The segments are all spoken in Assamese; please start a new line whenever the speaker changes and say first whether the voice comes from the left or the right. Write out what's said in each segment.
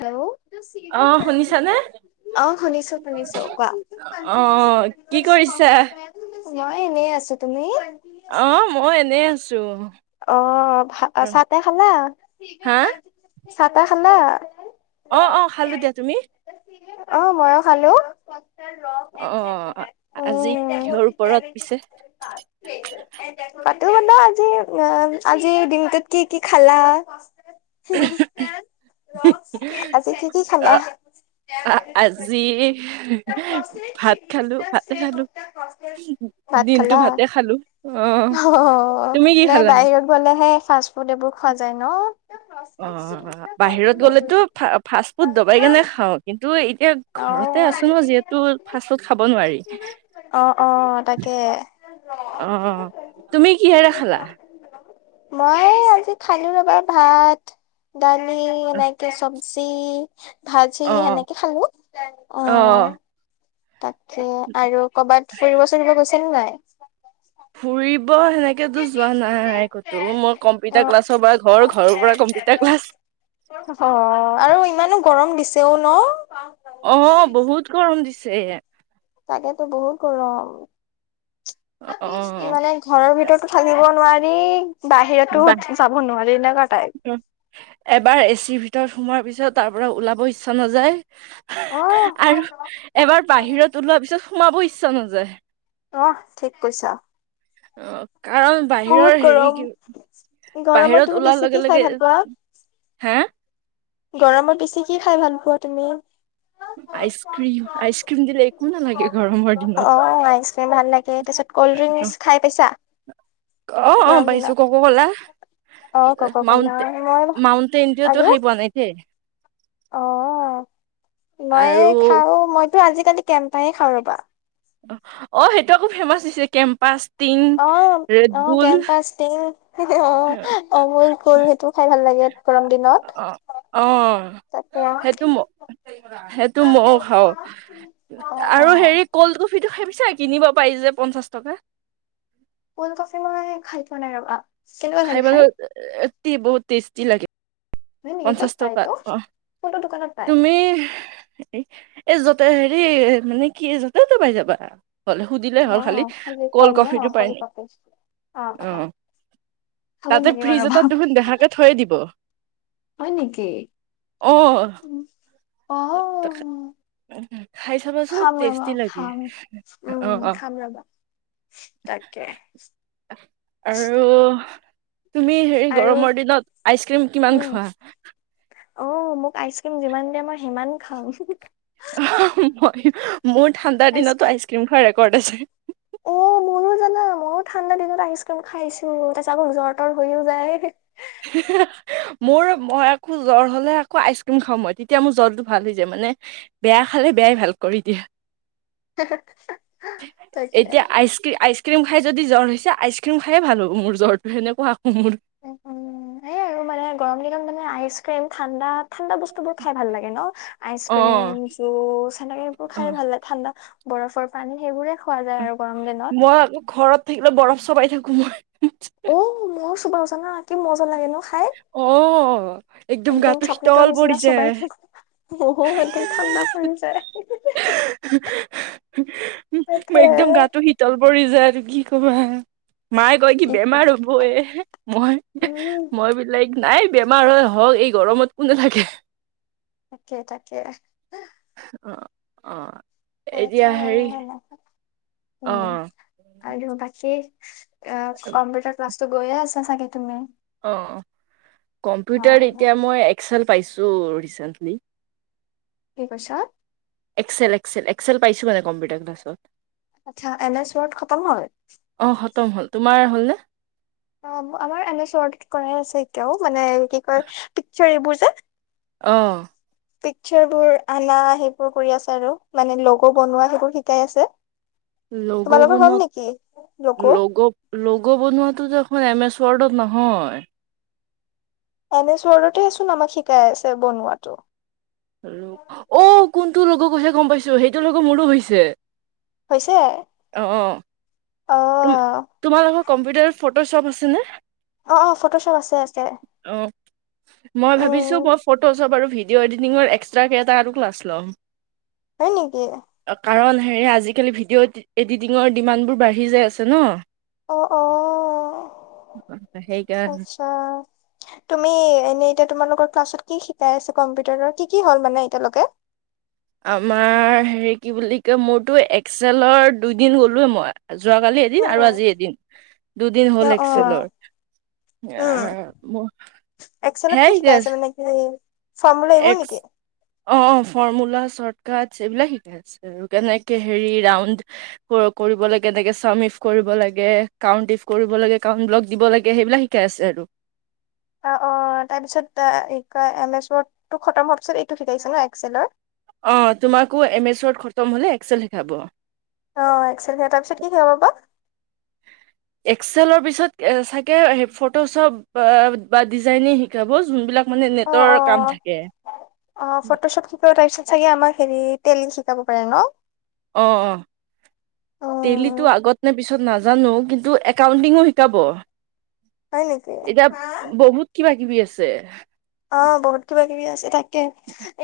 left: হেল্ল'।
right: অ' শুনিছানে?
left: অ' শুনিছো শুনিছো কোৱা।
right: অ কি কৰিছা
left: মই এনেই আছো। তুমি?
right: অ' ময়ো এনেই আছো।
left: অ' ভ
right: ৰ-
left: চা-তা খালা?
right: হা
left: চাহ-তাহ খালা?
right: অ' অ' খালো দিয়া। তুমি?
left: অ' মইয়ো খালো।
right: অ আজি
left: উম
right: কিহৰ ওপৰত পিছে
left: [unintelligible] পাতো মানে আজি, অ আজি দিনটোত কি কি খালা? আজি কি কি
right: অ
left: খালা?
right: আজি ভাত খালো, ভাতে খালো।
left: ভাত
right: দিনটো
left: খালা?
right: ভাতে খালো অ
left: অ'
right: তুমি কি
left: নাই
right: খালা
left: বাহিৰত গ'লেহে ফাষ্ট ফুড এইবোৰ খোৱা যায় ন?
right: অ' বাহিৰত গ'লেতো ফাষ্টফুড দবাই কেনে খাওঁ। কিন্তু এতিয়া ঘৰতে
left: অ',
right: আছো ন! যিহেতু ফাষ্টফুড খাব নোৱাৰি।
left: অ', অ তাকে
right: অ'। তুমি কিহেৰে খালা?
left: মই আজি খালো ৰ'বা ভাত, দালি, এনেকে চব জি, ভাজি
right: অ
left: সেনেকে খালো। অ'। তাকে, আৰু ক'ৰবাত ফুৰিব-চুৰিব গৈছা নে নাই?
right: ফুৰি ব সেনেকেতো যোৱা নাই ক'তো, মই কম্পিউটাৰ ক্লাছৰ পৰা ঘৰ, ঘৰৰ পৰা কম্পিউটাৰ ক্লাছ
left: অ' আৰু ইমানো গৰম দিছেও ন?
right: অ' বহুত গৰম দিছে।
left: তাকেতো বহুত গৰম।
right: অ'
left: মানে ঘৰৰ ভিতৰতো থাকিব নোৱাৰি। বাহিৰতো
right: বা
left: যাব নোৱাৰি এনেকুৱা টাইপ।
right: এবাৰ এচিৰ ভিতৰত সোমোৱাৰ পিছত তাৰ পৰা ওলাব ইচ্ছা নাযায়,
left: অ',
right: আৰু এবাৰ বাহিৰত ওলোৱা পিছত সমাবো ইচ্ছা নাযায়।
left: অ' ঠিক কৈছ।
right: অ কাৰণ বাহিৰৰ হেৰি কি
left: গৰমত
right: বাহিৰত
left: তুমি
right: ওলাৰ
left: বেছি কি
right: লগে
left: খাই
right: লগে,
left: ভাল পোৱা?
right: হে?
left: গৰমত বেছি কি খাই ভাল পোৱা তুমি?
right: [inaudible] আইচ ক্ৰীম, আইচক্ৰীম দিলে একো নালাগে গৰমৰ দিনত।
left: তু খাই পাইছা
right: অ অ
left: গৰম
right: পাইছো
left: দিনত?
right: ককো কলা।
left: অ', ককা-কলা
right: মাউণ্ট
left: মই
right: মাউটেণ্ডিউটো
left: আৰু
right: খাই পোৱা নাই দেই
left: অ মই
right: আৰু
left: খাও মইতো আজিকালি কেমপাহে খাওঁ ৰবা
right: অ অ সেইটো আকৌ ফেমাচ হৈছে কেম্পাচ টিং
left: অ অ
right: ৰেডবুল
left: কেম্পছ দে অ অমল কল সেইটো খাই ভাল লাগে গৰম দিনত
right: অ অ
left: তাতে
right: সেইটো ম- সেইটো মইয়ও খাও
left: অ',
right: আৰু
left: অ'।
right: হেৰি কলটো তিটো খাইিছা কিনিব পাৰি যে পঞ্চাশ টকা
left: কল্ড কফি মই খাই পোৱা নাই ৰবা কেনেকুৱা লাগে খাই
right: খাইবলৈ এ বহুত টেষ্টি লাগে-
left: হয় নেকি ক'ত
right: পঞ্চাশ
left: পায়
right: টকা
left: এইটো
right: অ
left: কোনটো দোকানত পায়
right: তুমি এই য হেৰি মানে কি জত তো পাই যাবা হলে সুধিলে
left: অ
right: হ'ল খালি কল্ড
left: কম ন
right: কফিটো পাই
left: কোল্ড
right: নে
left: কফি
right: অ-
left: খাব
right: তাতে
left: লাগিব
right: ফ্ৰিজ
left: ৰবা
right: এটাত দুখোন দেহাকে থৈ দিব।
left: হয় নেকি?
right: অ
left: উ-
right: [inaudible] খাই চাব চোন
left: খাম ৰবা
right: টেষ্টি লাগে
left: খাম উম
right: অ অ।
left: খাম ৰবা তাকে
right: আৰু তুমি হে
left: আৰু
right: গৰমৰ দিনত আইচ ক্ৰীম কিমান
left: উম
right: খোৱা?
left: অ মোক আইচক্ৰীম যিমান দিয়া ম আৰু সিমান খাওঁ।
right: মই মোৰ ঠাণ্ডাৰ দিনতো আইচ ক্ৰীম খোৱাৰ ৰেকৰ্ড আছে।
left: ন মই ঠাণ্ডা দিনত আইচ ক্ৰীম খাইছো, তাৰপিছট আকৌ জ্বৰ তৰ হৈয়ও যায়।
right: [unintelligible] মোৰ মই আকৌ জ্বৰ হলে আকৌ আইচক্ৰীম খাওঁ মই তেতিয়া মোৰ জ্বৰটো ভাল হৈ যায় মানে মানে বেয়া খালে বেয়াই ভাল কৰি দিয়ে।
left: তাকে
right: এতিয়া আইচক্ৰীম আইচ আইচক্ৰীম খাই যদি জ্বৰ হৈছে, আইচ ক্ৰীম খায় ভাল হ'ব মোৰ সেনেকোৱা আকৌ মোৰ
left: উ এই আৰু মানে গৰম দিনত মানে আইচ ক্ৰীম ঠাণ্ডাত ঠাণ্ডা বস্তু বোৰ খাই ভাল লাগে ন? আইচ
right: অ
left: ক্ৰীম জুচ সেনেকে এইবোৰ
right: অ
left: খাই ভাল লাগে ঠাণ্ডা বৰফৰ পানী সেইবোৰে খোৱা যায় আৰু গৰম দিনত
right: মই আকৌ ঘৰত থাকিলে বৰফ চবাই থাকো মই
left: অ মইয়ো চোবাও জানা কি মজা লাগে ন? খাই
right: অ
left: একদম
right: গাটো
left: চকলেটৰ
right: শীতল পৰি
left: নিচিনা
right: যায়।
left: চোবাই- অহ হ সেইটো ঠান্দা পৰি যায় [unintelligible] তাকে
right: মই একদম গাটো শীতল পৰি যায় আৰু কি কবা মায়ে কয় কি বেমাৰ হবয় মই
left: উম,
right: মই বি লাইক নাই বেমাৰ হৈ হওক এই গৰমত কোনে থাকে
left: তাকে, তাকে,।
right: অ- অ-।
left: খাইছা
right: এতিয়া
left: আৰু
right: হেৰি
left: হয় নাই
right: অ
left: উম! আৰু বাকী কম্পিউটাৰ ক্লাছটো গৈয়ে আছা চাগে তুমি?
right: অ,
left: অ',
right: কম্পিউটাৰ
left: অ',
right: এতিয়া মই এক্সেল পাইছোঁ, ৰিচেন্টলি
left: কি কৈছা?
right: এক্সেল, এক্সেল, এক্সেল, পাইছোঁ মানে কম্পউটাৰ ক্লাছত।
left: আচ্ছা এম এছ ৱৰ্ড খতম হল।
right: হলনে,।
left: অ আমাৰ এম এছ ৱৰ্ড কৰাই আছে এতিয়াও মানে কি কয় পিকচাৰ্ এইবোৰ যে
right: অহ।
left: পিকচাৰ বোৰ আনা সেইবোৰ কৰি আছে আৰু মানে লগো বনোৱা সেইবোৰ শিকাই আছে।
right: লগ
left: তোমালোকৰ হ'ল
right: বনাত
left: নেকি
right: লগ লগ বনোৱাতো দে এম এছ। ৱৰ্ডত নহয়
left: এম এছ উৱ চৰ্্ডতে ছোন আমাক শিকাই আছে বনোৱাটো।
right: অ কোনটো লগৰ কৈছে গম পাইছোঁ সেইটোৰ লগৰ মোৰো হৈছে।
left: হৈছে। অ
right: তো তোমালোকৰ কম্পিউটাৰত ফটো শ্বপ আছে নে।
left: অ, অ, ফটো শ্বপ আছে আছে।
right: অ মই ভাবিছোঁ
left: উম
right: মই ফটো শ্বপ আৰু ভিডিঅ' এডিটিঙৰ এক্সট্ৰা এটাকে আৰু ক্লাছ ল'ম।
left: হয় নেকি?
right: কাৰণ হেৰি আজিকালি ভিডিঅ' এডিটিঙৰ ডিমাণ্ডবোৰ বাঢ়ি যায় আছে ন।
left: অ, অ, অহ।
right: সেইকাৰণে
left: আচ্ছা তুমি এনেই। এতিয়া তোমালোকৰ ক্লাছত কি শিকাই আছে কম্পিউটাৰৰ কি কি হল মানে এতিয়ালৈকে।
right: আমাৰ হেৰি কি বুলি কয় মোৰতো এক্সেলৰ দুইদিন গলোৱে মই। যোৱাকালি এদিন আৰু
left: উম
right: আজি এদিন, দুদিন
left: অ
right: হ'ল
left: অ
right: এক্সেলৰ।
left: উম এক্সেলত কি
right: আহ--সেই দেছ।
left: শিকাইছে মানে কি ফৰ্মুলা এইবোৰ
right: এক্স
left: নেকি?
right: অ, অ ফৰ্ মূলা চৰ্ট। বাক শিকাই আৰু কেনেকে হেৰি ৰাউণ্ড কৰিব লাগে কেনেকে চামিফ কৰিব। দিব লাগে, কাউণ্টিফ কৰিব লাগে, একাউন্ট দিব লাগে সেইবিলাক শিকাই আছে।
left: অ, অ, তাৰপিছত আহ কি কয় এম এছ ৱৰ্ড খতম হোৱাৰ পিছত এইটো শিকাইছে ন এক্সেলৰ।
right: অ তোমাকো এম এছ ৱৰ্ড খতম হ'লে এক্সেল শিকাব
left: আহ এক্সেল দিয়া তাৰ পিছত কি কৰাব বা?
right: এক্সেল পিছত চাগে স ফটোশ্বপ বা ডিজাইনিং শিকাব যোনবিলাক। মানে
left: অ',
right: নেটৰ কাম
left: অ',
right: থাকে।
left: অ', ফটোশ্বপ শিকাব তাৰপিছত চাগে আমাক হেৰি তেলি টেলি শিকাব পাৰে ন?
right: অ- অ- টেলিটো
left: উম,
right: আগত নে পিছত নাজানো কিন্তু একাউণ্টিঙো শিকাব।
left: হয় নেকি?
right: এতিয়া বহুত কিবা কিবি আছে
left: অ বহুত কিবা কিবি আছে তাকে,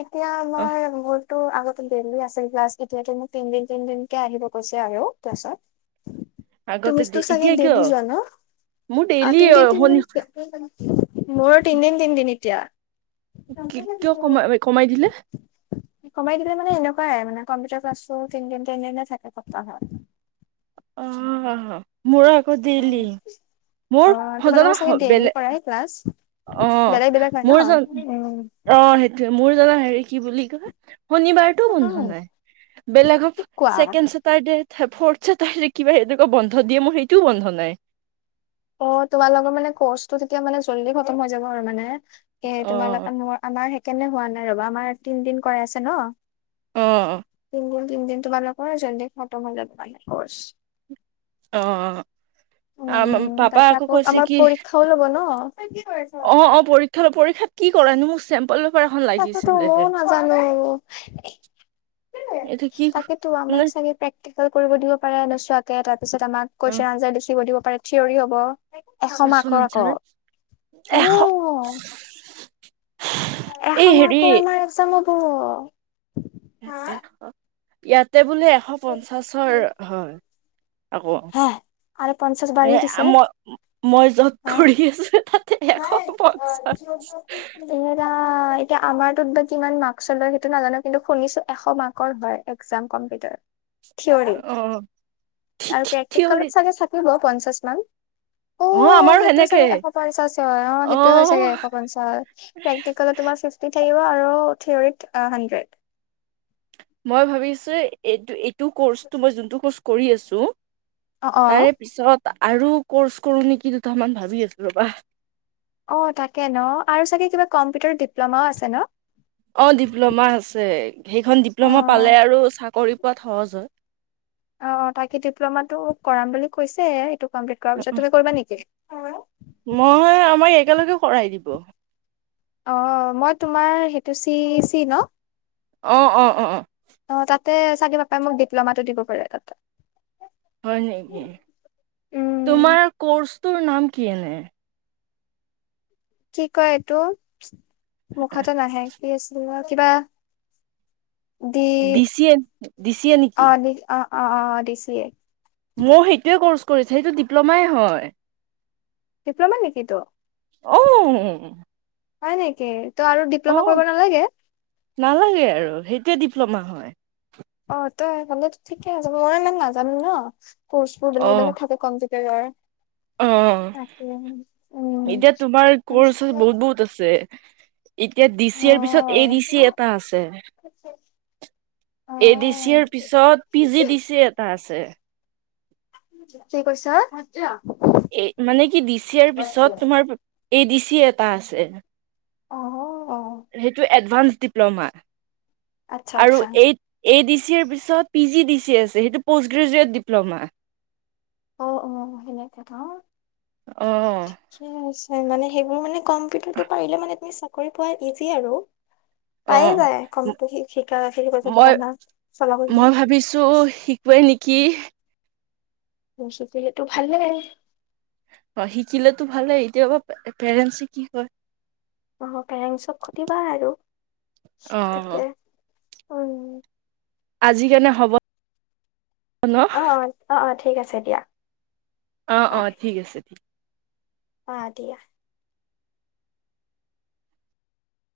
left: এতিয়া
right: অ
left: আমাৰ বহুত। তো আগতে দেইলি আছে ক্লাছ এতিয়াতো মোক তিন দিন, তিন দিনকে, আহিব কৈছে আৰু ক্লাছত। তুমি
right: আগতে
left: তোক চাগে
right: এতিয়া কিয়
left: দেলি যোৱা ন
right: মোৰ
left: আহ
right: ডেইলি
left: তিনদিন
right: শনি
left: তিনদিন মোৰো তিনদিন তিনদিন এতিয়া
right: কিয় কমাই কমাই দিলে
left: কমাই দিলে মানে এনেকুৱাই মানে। কম্পিউটাৰ ক্লাটো তিনদিন তিনদিনে থাকে সপ্তাহত।
right: অ'! মোৰ আকৌ ডেইলি
left: অ
right: মোৰ
left: তোমালোকৰ চাগে
right: সজনা
left: ডেইলি
right: বেলেগ
left: কৰাই
right: [unintelligible]
left: ক্লাছ
right: অ
left: বেলেগ বেলেগ
right: মোৰ
left: হয়
right: জন
left: ন উম।
right: অ সেইটোৱে মোৰ জনা হেৰি কি বুলি কয় শনিবাৰটো বন্ধ
left: উম
right: নাই বেলেগক
left: কি কোৱা
right: ছেকেণ্ড চছেটাৰ্ডে সে ফ্ৰৰ্থ চাটাৰ কিবা এনেকুৱা বন্ধ দিয়ে মোৰ সেইটোও বন্ধ নাই৷
left: অ তোমালোকৰ মানে কৰ্চটো তেতিয়া মানে জল্দি খতম হৈ যাব আৰু মানে৷ এ
right: অ
left: তোমালোক আম আমাৰ সেইকাৰণে হোৱা নাই ৰবা আমাৰ তিনদিন কৰাই আছে ন৷
right: অ
left: দুই তিনদিন তোমালোকৰ যইন্ধিগ খতম হয় যাব বছ [unintelligible]
right: অহ আমম পাপা
left: তাকে
right: আকৌ কৈছে
left: আমাৰ
right: কি
left: পৰীক্ষাও ল'ব ন
right: অ-অ পৰীক্ষা ল'ব পৰীক্ষাত কি কৰেনো মোক চেম্পল পেপাৰ এখন
left: তাকেতো
right: লাগিছিলে
left: মইও নাজানো৷
right: এইটো কি
left: তাকেতো আমাক চাগে প্ৰেক্টিকেল কৰিব দিব পাৰে নোচোৱাকে তাৰপিছত আমাক কুৱেচন আঞ্চাৰ লিখিব দিব পাৰে থিয়ৰি হ'ব৷ এশ
right: কোৱাচোন
left: মাৰ্কৰ
right: আনচাৰ
left: আকৌ,
right: এশ
left: অ! এশ
right: এই হেৰি
left: মাৰ্কৰ আমাৰ একজাম হ'ব!
right: ইয়াতে বোলে এশ পঞ্চাশৰ হয়৷ আকৌ
left: হে আৰু পঞ্চাশ
right: এ
left: বাঢ়ি দিছে
right: মই-মই য'ত কৰি আছো তাতে এশ পঞ্চাশ
left: তেহেৰা আ এতিয়া আমাৰ তোত বা কিমান মাৰ্ক লয় সেইটো নাজানো কিন্তু শুনিছো এশ মাৰ্কৰ হয় এক্জাম কম ভিতত
right: অ
left: আৰু
right: থিয়ৰিত
left: প্ৰেক্টিকেলত চাগে থাকিব পঞ্চাশ মান?
right: অ
left: অ
right: আমাৰো
left: সেইটো
right: সেনেকে
left: চাগে এশ পঞ্চাশ হয় অ সেইটোৱে হয় চাগে এশ পঞ্চাশ পেক্তিকেলৰ তোমাৰ ফ্ৰীফ- থাকিব [unintelligible] আৰু ট্ৰীয়ৰিত আ হান্ড্ৰড৷
right: মই ভাবিছোঁ এইটো ইটো কৰ্চটো মই যোনটো কৰ্চ কৰি আছোঁ
left: অ', অ',
right: তাৰে পিছত আৰু কৰ্চ কৰোঁ নেকি দুটামান ভাবি আছোঁ ৰ'বা৷
left: অ তাকে ন আৰু চাগে কিবা কম্পিউটাৰত ডিপ্ল'মাও আছে ন?
right: অ ডিপ্ল'মা আছে সেইখন ডিপ্ল'মা পালে
left: অ',
right: আৰু চাকৰি পোৱাত সহজ হয়৷
left: অ তাকে ডিপ্ল'মাটো কৰাম বুলি কৈছে এইটো কমপ্লিট কৰাৰ পিছত তুমি কৰিবা নেকি?
right: মই আমাৰ একেলগে কৰাই দিব।
left: অ মই তোমাৰ সেইটো চি চি ন?
right: অ-অ-অ-অ
left: অ তাতে চাগে পাপাই মোক ডিপ্ল'মাটো দিব পাৰে তাতে৷
right: হয় নেকি
left: উম,
right: তোমাৰ কৰ্চটোৰ নাম কি এনে?
left: কি কয় এইটো মুখতে নাহে কি আছিলে কিবা দি
right: দিছিএ-দিছিএ নেকি?
left: অ-অ-অ দিছিয়ে
right: মও সেইটোৱে ক'ৰ্চ কৰিছে। সেইটো ডিপ্ল'মাই হয়।
left: ডিপ্ল'মা নেকি তো?
right: ঔ
left: হয় নেকি? ত আৰু ডিপ্ল'মা কৰিব নালাগে?
right: টোৱে ডিপ্ল'মা হয়।
left: অ ত সেইফালেদি ঠিকে আছে। মই ইমান নাজানো ন, কৰ্চবোৰ
right: অ
left: বেলেগ বেলেগ থাকে কম [unintelligible]
right: অ,
left: উম
right: এতিয়া তোমাৰ কৰ্চ বহুত বহুত আছে। এতিয়া ডি
left: অ
right: চি আই পিছত এ ডি চি এটা আছে।
left: অ
right: এ ডি চি ৰ পিছত পি জি ডি চি এটা আছে।
left: কি কৈছা।
right: মানে কি ডি চি ৰ পিছত তোমাৰ এ ডি চি এটা আছে।
left: অহ অ।
right: সেইটো এডভান্স ডিপ্ল'মা। ‌
left: আচ্ছা আচ্ছা।
right: এ ডি চি ৰ পিছত পি জি ডি চি আছে সেইটো প'ষ্ট গ্ৰেজুৱেট ডিপ্ল'মা।
left: অ অ সেনেকা কথা
right: অ
left: ঠিকে আছে। হয় মানে সেইবোৰ মানে কম্পিউটাৰটো পাৰিলে মানে তুমি চাকৰি পোৱা ইজি আৰু।
right: [unintelligible] অ
left: পায়ে যায় কম্পিউটাৰ শিকা শিকিব যদি
right: মই
left: জানা চলাব জানা
right: মই ভাবিছোঁ শিকোৱেই নেকি। কি।
left: মোক চোপি সেইটো ভাল লাগা নাই
right: অ শিকিলেতো ভালে এতিয়াবা পেৰেন্টচ কি কয়।
left: অ পেৰেঞ্চ চক সুবিধা আৰু
right: অ
left: তাকে। উম
right: আজি কাৰনে হ'ব। ন
left: অ অ অ অ ঠিক আছে দিয়া।
right: অ অ ঠিক আছে ঠিক।
left: অ দিয়া।